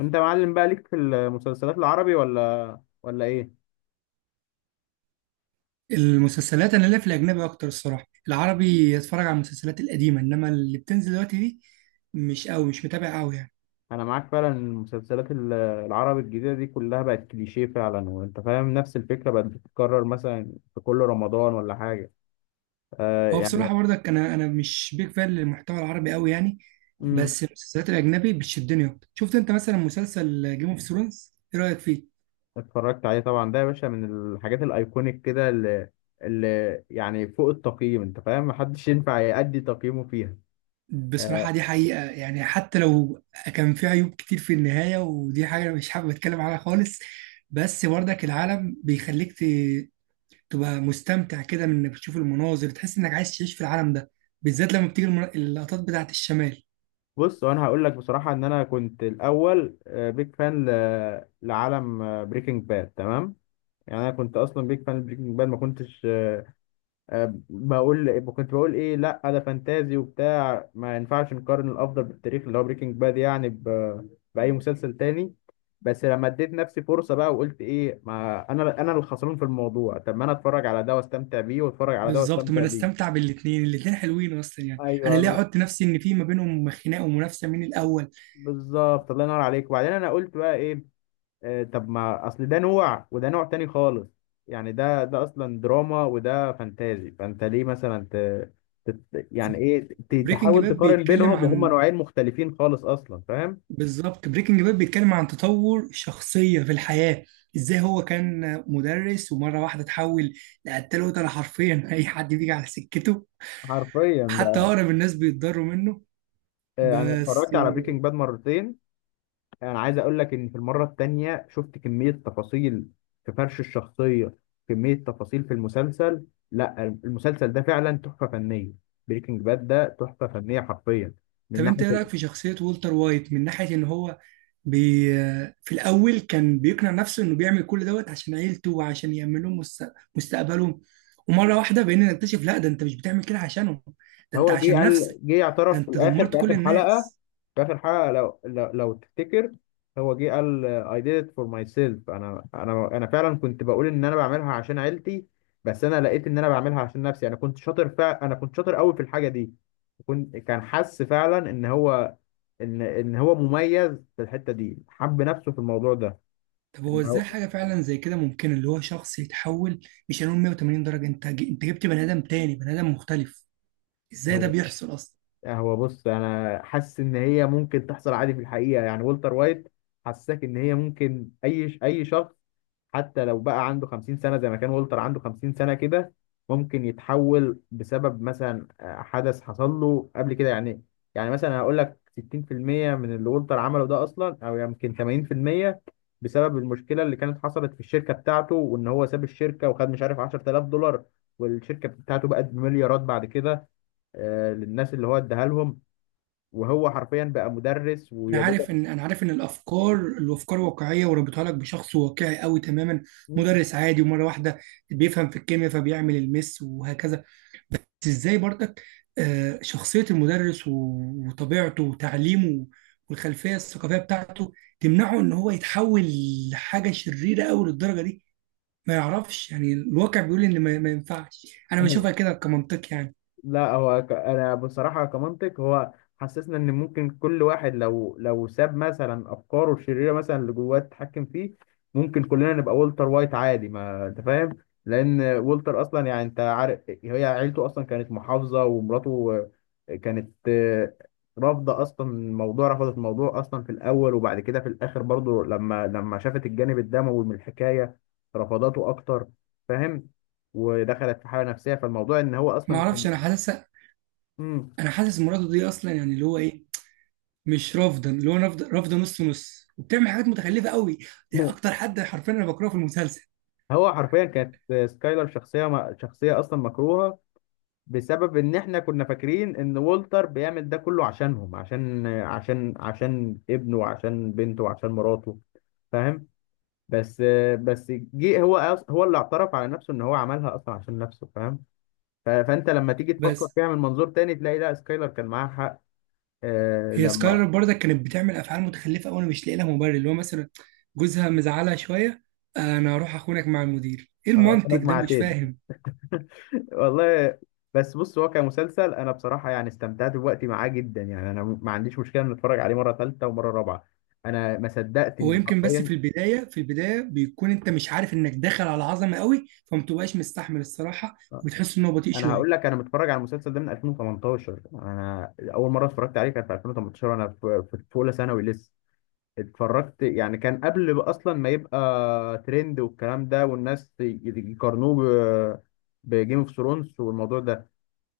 انت معلم بقى ليك في المسلسلات العربي ولا ايه؟ المسلسلات انا ليا في الاجنبي اكتر، الصراحه العربي اتفرج على المسلسلات القديمه، انما اللي بتنزل دلوقتي دي مش قوي، مش متابع قوي يعني. انا معاك فعلا إن المسلسلات العربي الجديده دي كلها بقت كليشيه فعلا وانت فاهم، نفس الفكره بقت بتتكرر مثلا في كل رمضان ولا حاجه. آه، هو يعني. بصراحه برضك انا مش بيك فان للمحتوى العربي قوي يعني. امم بس المسلسلات الاجنبي بتشدني اكتر. شفت انت مثلا مسلسل جيم اوف ثرونز؟ ايه رايك فيه؟ اتفرجت عليه طبعا، ده يا باشا من الحاجات الايكونيك كده، اللي يعني فوق التقييم، انت فاهم، محدش ينفع يأدي تقييمه فيها. بصراحه آه، دي حقيقه يعني، حتى لو كان فيه عيوب كتير في النهايه، ودي حاجه انا مش حابب اتكلم عنها خالص. بس برضك العالم بيخليك تبقى مستمتع كده، من انك بتشوف المناظر تحس انك عايز تعيش في العالم ده، بالذات لما بتيجي اللقطات بتاعت الشمال. بص، وانا هقول لك بصراحه ان انا كنت الاول بيج فان لعالم بريكنج باد، تمام. يعني انا كنت اصلا بيك فان بريكنج باد، ما كنتش آه، بقول إيه، كنت بقول ايه، لا ده فانتازي وبتاع، ما ينفعش نقارن الافضل بالتاريخ اللي هو بريكنج باد يعني باي مسلسل تاني. بس لما اديت نفسي فرصه بقى وقلت ايه، ما انا اللي خسران في الموضوع، طب ما انا اتفرج على ده واستمتع بيه واتفرج على ده بالظبط، ما واستمتع انا بيه. استمتع بالاتنين، الاتنين حلوين اصلا يعني. ايوه، انا ليه احط نفسي ان في ما بينهم خناقه ومنافسه مين الاول؟ بالظبط، الله ينور عليك. وبعدين انا قلت بقى ايه، طب ما اصل ده نوع وده نوع تاني خالص، يعني ده اصلا دراما وده فانتازي. فانت ليه مثلا ت... تت- يعني ايه ت- وبريكنج تحاول باد تقارن بيتكلم بينهم وهما عن... نوعين مختلفين خالص اصلا، فاهم. بالظبط، بريكنج باد بيتكلم عن تطور شخصيه في الحياه. ازاي هو كان مدرس ومره واحده اتحول لقتال، قتله حرفيا اي حد بيجي على سكته. حرفيا حتى بقى. اقرب الناس بيتضروا منه. انا بس. اتفرجت على بريكنج باد مرتين، انا عايز اقول لك ان في المره التانية شفت كميه تفاصيل في فرش الشخصيه، كميه تفاصيل في المسلسل. لا، المسلسل ده فعلا تحفه فنيه، بريكنج باد ده تحفه فنيه حرفيا من طب انت ناحيه. ايه رايك في شخصيه والتر وايت؟ من ناحيه ان هو... بي في الاول كان بيقنع نفسه انه بيعمل كل دوت عشان عيلته، وعشان يامن لهم مستقبلهم. ومره واحده بقينا نكتشف، لا ده انت مش بتعمل كده عشانهم، ده انت هو جه عشان قال، نفسك، جه ده اعترف في انت الاخر دمرت في كل اخر حلقه، الناس. في اخر حلقه لو تفتكر، هو جه قال I did it for myself، انا فعلا كنت بقول ان انا بعملها عشان عيلتي، بس انا لقيت ان انا بعملها عشان نفسي. انا كنت شاطر قوي في الحاجه دي، كان حس فعلا ان هو مميز في الحته دي، حب نفسه في الموضوع ده. طب هو ان ازاي هو حاجه فعلا زي كده ممكن، اللي هو شخص يتحول، مش هنقول 180 درجه، انت انت جبت بني ادم تاني، بني ادم مختلف. ازاي ده هو بيحصل اصلا؟ آه، هو بص، انا حاسس ان هي ممكن تحصل عادي في الحقيقه. يعني والتر وايت حسسك ان هي ممكن اي شخص حتى لو بقى عنده 50 سنه، زي ما كان والتر عنده 50 سنه كده، ممكن يتحول بسبب مثلا حدث حصل له قبل كده يعني. يعني مثلا هقول لك 60% من اللي والتر عمله ده اصلا، او يمكن 80%، بسبب المشكله اللي كانت حصلت في الشركه بتاعته وان هو ساب الشركه وخد مش عارف $10,000، والشركه بتاعته بقت بمليارات بعد كده، للناس اللي هو اداها لهم، وهو حرفيا بقى مدرس انا ويا عارف، دوبك. ان انا عارف ان الافكار واقعيه، وربطها لك بشخص واقعي قوي تماما. مدرس عادي، ومره واحده بيفهم في الكيمياء فبيعمل المس وهكذا. بس ازاي برضك شخصيه المدرس وطبيعته وتعليمه والخلفيه الثقافيه بتاعته تمنعه ان هو يتحول لحاجه شريره قوي للدرجه دي. ما يعرفش يعني، الواقع بيقول ان ما ينفعش. انا بشوفها كده كمنطق يعني. لا، هو انا بصراحه كمنطق، هو حسسنا ان ممكن كل واحد لو ساب مثلا افكاره الشريره، مثلا اللي جواه تتحكم فيه، ممكن كلنا نبقى والتر وايت عادي، ما انت فاهم. لان والتر اصلا، يعني انت عارف، هي عيلته اصلا كانت محافظه، ومراته كانت رافضه اصلا الموضوع، رفضت الموضوع اصلا في الاول، وبعد كده في الاخر برضه لما شافت الجانب الدموي من الحكايه رفضته اكتر، فاهم، ودخلت في حاله نفسيه. فالموضوع ان هو ما اصلا اعرفش، كان. انا حاسس... مم. انا حاسس مراته دي اصلا يعني اللي هو ايه، مش رافضا، اللي هو رافضه، رافضه نص نص، وبتعمل حاجات متخلفه قوي. دي اكتر حد حرفيا انا بكرهه في المسلسل. هو حرفيا كانت سكايلر شخصية أصلا مكروهة بسبب إن إحنا كنا فاكرين إن والتر بيعمل ده كله عشانهم، عشان ابنه وعشان بنته وعشان مراته، فاهم. بس، هو اللي اعترف على نفسه إن هو عملها أصلا عشان نفسه، فاهم. فأنت لما تيجي تفكر بس فيها من منظور تاني تلاقي لا، سكايلر كان معاها حق. آه هي سكايلر لما برضك كانت بتعمل افعال متخلفه قوي، انا مش لاقي لها مبرر، اللي هو مثلا جوزها مزعلها شويه، انا هروح اخونك مع المدير؟ ايه المنطق كانت ده، مع مش تيد. فاهم. والله. بس بص، هو كمسلسل انا بصراحه يعني استمتعت بوقتي معاه جدا، يعني انا ما عنديش مشكله ان اتفرج عليه مره ثالثه ومره رابعه. انا ما صدقت هو ان يمكن بس في حرفيا، البدايه، في البدايه بيكون انت مش عارف انك داخل على عظمه قوي، فمتبقاش مستحمل الصراحه، وبتحس ان هو بطيء انا هقول شويه. لك، انا متفرج على المسلسل ده من 2018، انا اول مره اتفرجت عليه كان في 2018، وانا في اولى ثانوي لسه. اتفرجت يعني، كان قبل بقى اصلا ما يبقى ترند والكلام ده والناس يقارنوه بجيم اوف ثرونز والموضوع ده.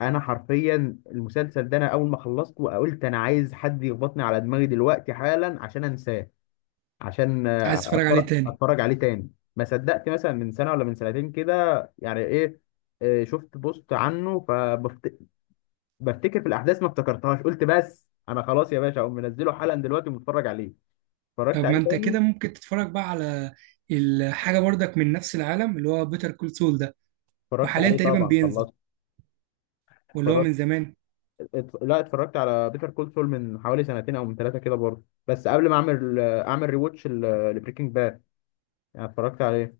انا حرفيا المسلسل ده، انا اول ما خلصته وقلت انا عايز حد يخبطني على دماغي دلوقتي حالا عشان انساه، عشان عايز تتفرج عليه تاني؟ اتفرج عليه تاني. ما صدقت مثلا من سنه ولا من سنتين كده، يعني ايه، شفت بوست عنه فبفتكر في الاحداث ما افتكرتهاش، قلت بس انا خلاص يا باشا، اقوم منزله حالا دلوقتي ومتفرج عليه، اتفرجت طب ما عليه انت تاني. كده ممكن تتفرج بقى على الحاجه برضك من نفس العالم، اللي هو بيتر كول سول، اتفرجت وحاليا عليه تقريبا طبعا، بينزل، خلصت، واللي هو من اتفرجت، زمان. لا اتفرجت على بيتر كول سول من حوالي سنتين او من ثلاثه كده برضه، بس قبل ما اعمل اعمل ريواتش لبريكنج، يعني اتفرجت عليه.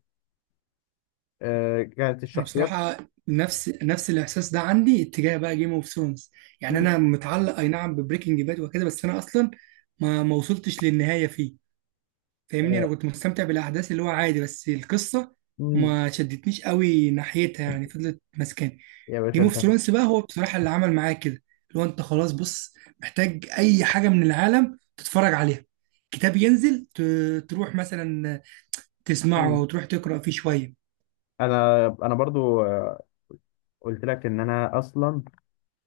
آه، كانت انا الشخصيات. بصراحه نفس الاحساس ده عندي اتجاه بقى جيم اوف ثرونز. يعني انا مم. متعلق اي نعم ببريكنج باد وكده، بس انا اصلا ما وصلتش للنهايه فيه. فاهمني؟ انا آه. كنت مستمتع بالاحداث اللي هو عادي، بس القصه مم. ما شدتنيش قوي ناحيتها يعني، فضلت ماسكاني. يا باشا جيم اوف انت. ثرونز بقى هو بصراحه اللي عمل معايا كده، اللي هو انت خلاص بص محتاج اي حاجه من العالم تتفرج عليها. كتاب ينزل تروح مثلا تسمعه، مم. او تروح تقرا فيه شويه. انا برضو، قلت لك ان انا اصلا،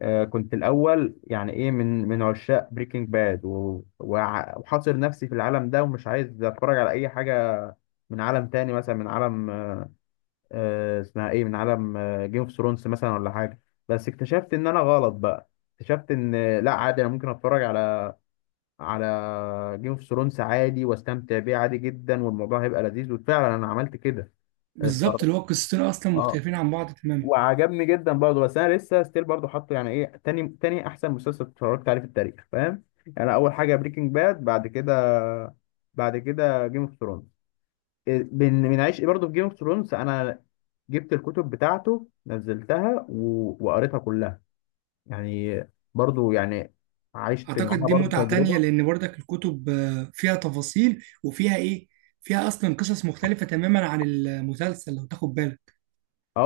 كنت الاول، يعني ايه، من عشاق بريكنج باد وحاصر نفسي في العالم ده، ومش عايز اتفرج على اي حاجه من عالم تاني، مثلا من عالم، اسمها ايه، من عالم جيم اوف ثرونز مثلا ولا حاجه. بس اكتشفت ان انا غلط بقى، اكتشفت ان لا، عادي، انا ممكن اتفرج على، على جيم اوف ثرونز عادي، واستمتع بيه عادي جدا، والموضوع هيبقى لذيذ، وفعلا انا عملت كده. بالظبط، اتفرج- اللي هو القصتين اصلا اه، مختلفين عن بعض تماما. وعجبني جدا برضه، بس انا لسه ستيل برضه حاطه، يعني ايه، تاني تاني احسن مسلسل اتفرجت عليه في التاريخ، فاهم. يعني اول حاجه بريكنج باد، بعد كده، بعد كده جيم اوف ثرونز. بنعيش ايه برضه في جيم اوف ثرونز، انا جبت الكتب بتاعته نزلتها وقريتها كلها، يعني، برضه يعني، عشت اعتقد معاها دي برضه متعة تانية، تجربه. لان برضك الكتب فيها تفاصيل وفيها ايه، فيها اصلا قصص مختلفة تماما عن المسلسل لو تاخد بالك.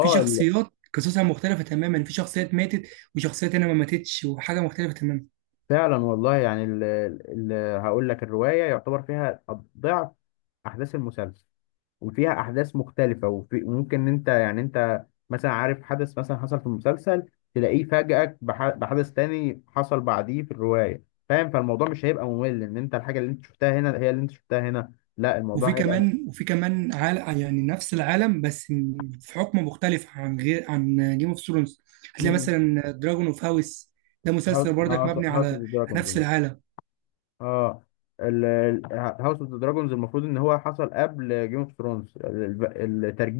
في شخصيات قصصها مختلفة تماما، في شخصيات ماتت، وشخصيات هنا ما ماتتش، وحاجة مختلفة تماما. فعلا والله. يعني ال ال هقول لك الرواية يعتبر فيها ضعف أحداث المسلسل، وفيها أحداث مختلفة، وفي، وممكن إن أنت يعني، أنت مثلا عارف حدث مثلا حصل في المسلسل تلاقيه فاجئك بحدث تاني حصل بعديه في الرواية، فاهم، فالموضوع مش هيبقى ممل إن أنت الحاجة اللي أنت شفتها هنا هي اللي أنت شفتها هنا، لا الموضوع هيبقى وفي كمان عال يعني، نفس العالم، بس في حكم مختلف، عن غير عن جيم اوف ثرونز. هتلاقي مثلا دراجون اوف هاوس، ده هاوس مسلسل برضك مبني اوف ذا على دراجونز. نفس العالم. اه، هاوس اوف ذا دراجونز المفروض ان هو حصل قبل جيم اوف ثرونز.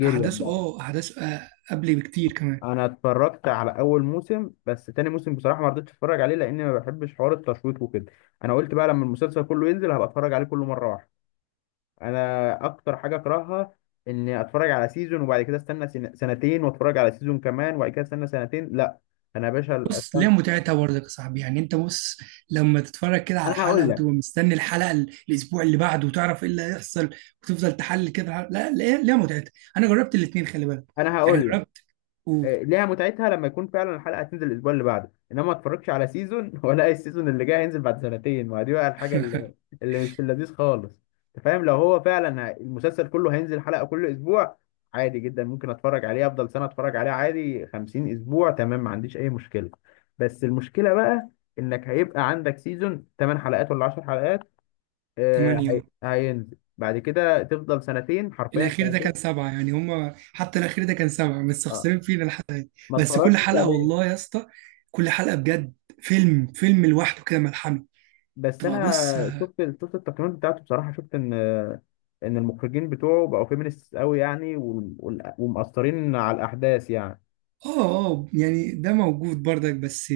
احداثه، اه احداثه قبل بكتير كمان. انا اتفرجت على اول موسم، بس تاني موسم بصراحه ما رضيتش اتفرج عليه لان ما بحبش حوار التشويق وكده، انا قلت بقى لما المسلسل كله ينزل هبقى اتفرج عليه كله مره واحده. انا اكتر حاجه اكرهها اني اتفرج على سيزون وبعد كده استنى سنتين واتفرج على سيزون كمان وبعد كده استنى سنتين، لا. انا يا باشا بص، ليها استنى. متعتها برضك يا صاحبي، يعني انت بص، لما تتفرج كده على انا هقول الحلقه لك، وتبقى مستني الحلقه الاسبوع اللي بعده، وتعرف ايه اللي هيحصل، وتفضل تحلل كده الحلقة. لا، ليها متعتها. انا جربت الاثنين، خلي بالك، انا يعني هقول لك، جربت. قول. ليها متعتها لما يكون فعلا الحلقه هتنزل الاسبوع اللي بعده، انما ما اتفرجش على سيزون ولا السيزون اللي جاي هينزل بعد سنتين، ما دي بقى الحاجه اللي مش في اللذيذ خالص. انت فاهم لو هو فعلا المسلسل كله هينزل حلقه كل اسبوع عادي جدا، ممكن اتفرج عليه افضل سنه، اتفرج عليه عادي 50 اسبوع، تمام، ما عنديش اي مشكله. بس المشكله بقى انك هيبقى عندك سيزون 8 حلقات ولا 10 حلقات، ثمانية، هينزل بعد كده، تفضل سنتين، حرفيا الاخير ده سنتين. كان سبعة. يعني هما حتى الاخير ده كان سبعة، اه، مستخسرين فينا لحد. ما بس كل اتفرجتش حلقه عليه. والله يا اسطى، كل حلقه بجد فيلم، فيلم لوحده كده ملحمه. بس تبقى بص، انا اه. شفت التقييمات بتاعته بصراحه، شفت ان المخرجين بتوعه بقوا فيمينيست قوي يعني، ومأثرين على الاحداث يعني. اه، يعني ده موجود برضك، بس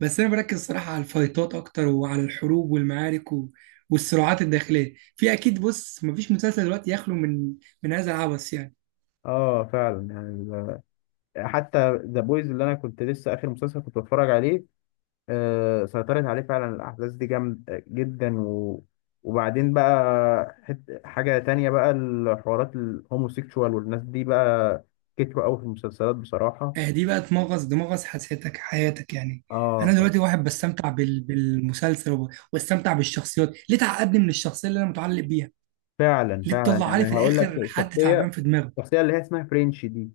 انا بركز صراحه على الفايتات اكتر، وعلى الحروب والمعارك والصراعات الداخليه. في اكيد، بص مفيش مسلسل دلوقتي يخلو من هذا العبث يعني. اه فعلا يعني، حتى ذا بويز اللي انا كنت لسه اخر مسلسل كنت بتفرج عليه، آه سيطرت عليه فعلا الاحداث دي جامد جدا، و، وبعدين بقى حاجه تانية بقى، الحوارات الهوموسيكشوال والناس دي بقى كتروا قوي في المسلسلات بصراحه. آه دي بقى تمغص دمغص حياتك، حياتك يعني. انا اه دلوقتي واحد بستمتع بالمسلسل، واستمتع بالشخصيات، ليه تعقدني من الشخصيه اللي انا متعلق بيها؟ فعلا ليه فعلا، تطلع لي يعني في هقول الاخر لك حد تعبان شخصيه، في دماغه؟ الشخصية اللي هي اسمها فرينش دي،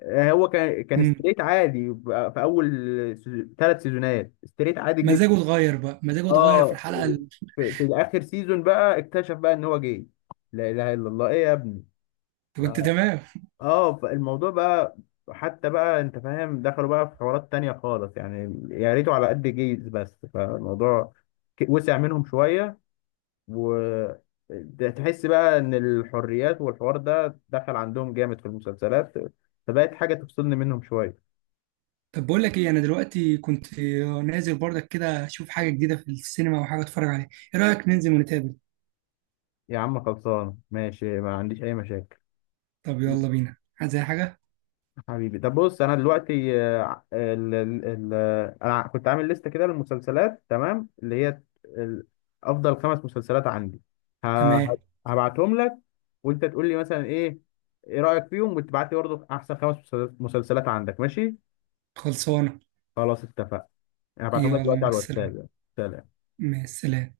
هو كان امم ستريت عادي في أول ثلاث سيزونات ستريت عادي جدا. مزاجه اتغير بقى، مزاجه اتغير في اه الحلقه اللي... في آخر سيزون بقى اكتشف بقى إن هو جاي، لا إله إلا الله، إيه يا ابني. ف- كنت تمام. اه فالموضوع بقى حتى بقى، انت فاهم، دخلوا بقى في حوارات تانية خالص يعني، يا ريته على قد جيز بس، فالموضوع وسع منهم شوية، و، ده تحس بقى ان الحريات والحوار ده دخل عندهم جامد في المسلسلات، فبقت حاجه تفصلني منهم شويه. طب بقول لك ايه، انا دلوقتي كنت نازل برضك كده اشوف حاجه جديده في السينما وحاجه اتفرج عليها. ايه رايك ننزل ونتقابل؟ يا عم خلصان ماشي، ما عنديش اي مشاكل. طب يلا بينا. عايز اي حاجه؟ حبيبي طب بص، انا دلوقتي آه، ال ال ال انا كنت عامل لستة كده للمسلسلات تمام، اللي هي افضل خمس مسلسلات عندي، ه- ه- تمام، هبعتهم لك، وانت تقول لي مثلا ايه، ايه رأيك فيهم، وتبعت لي برضه احسن خمس مسلسلات مسلسلات عندك، ماشي. خلصانه. خلاص اتفقنا، انا بعتهم لك يلا دلوقتي مع على السلامه. الواتساب يعني. سلام. مع السلامه.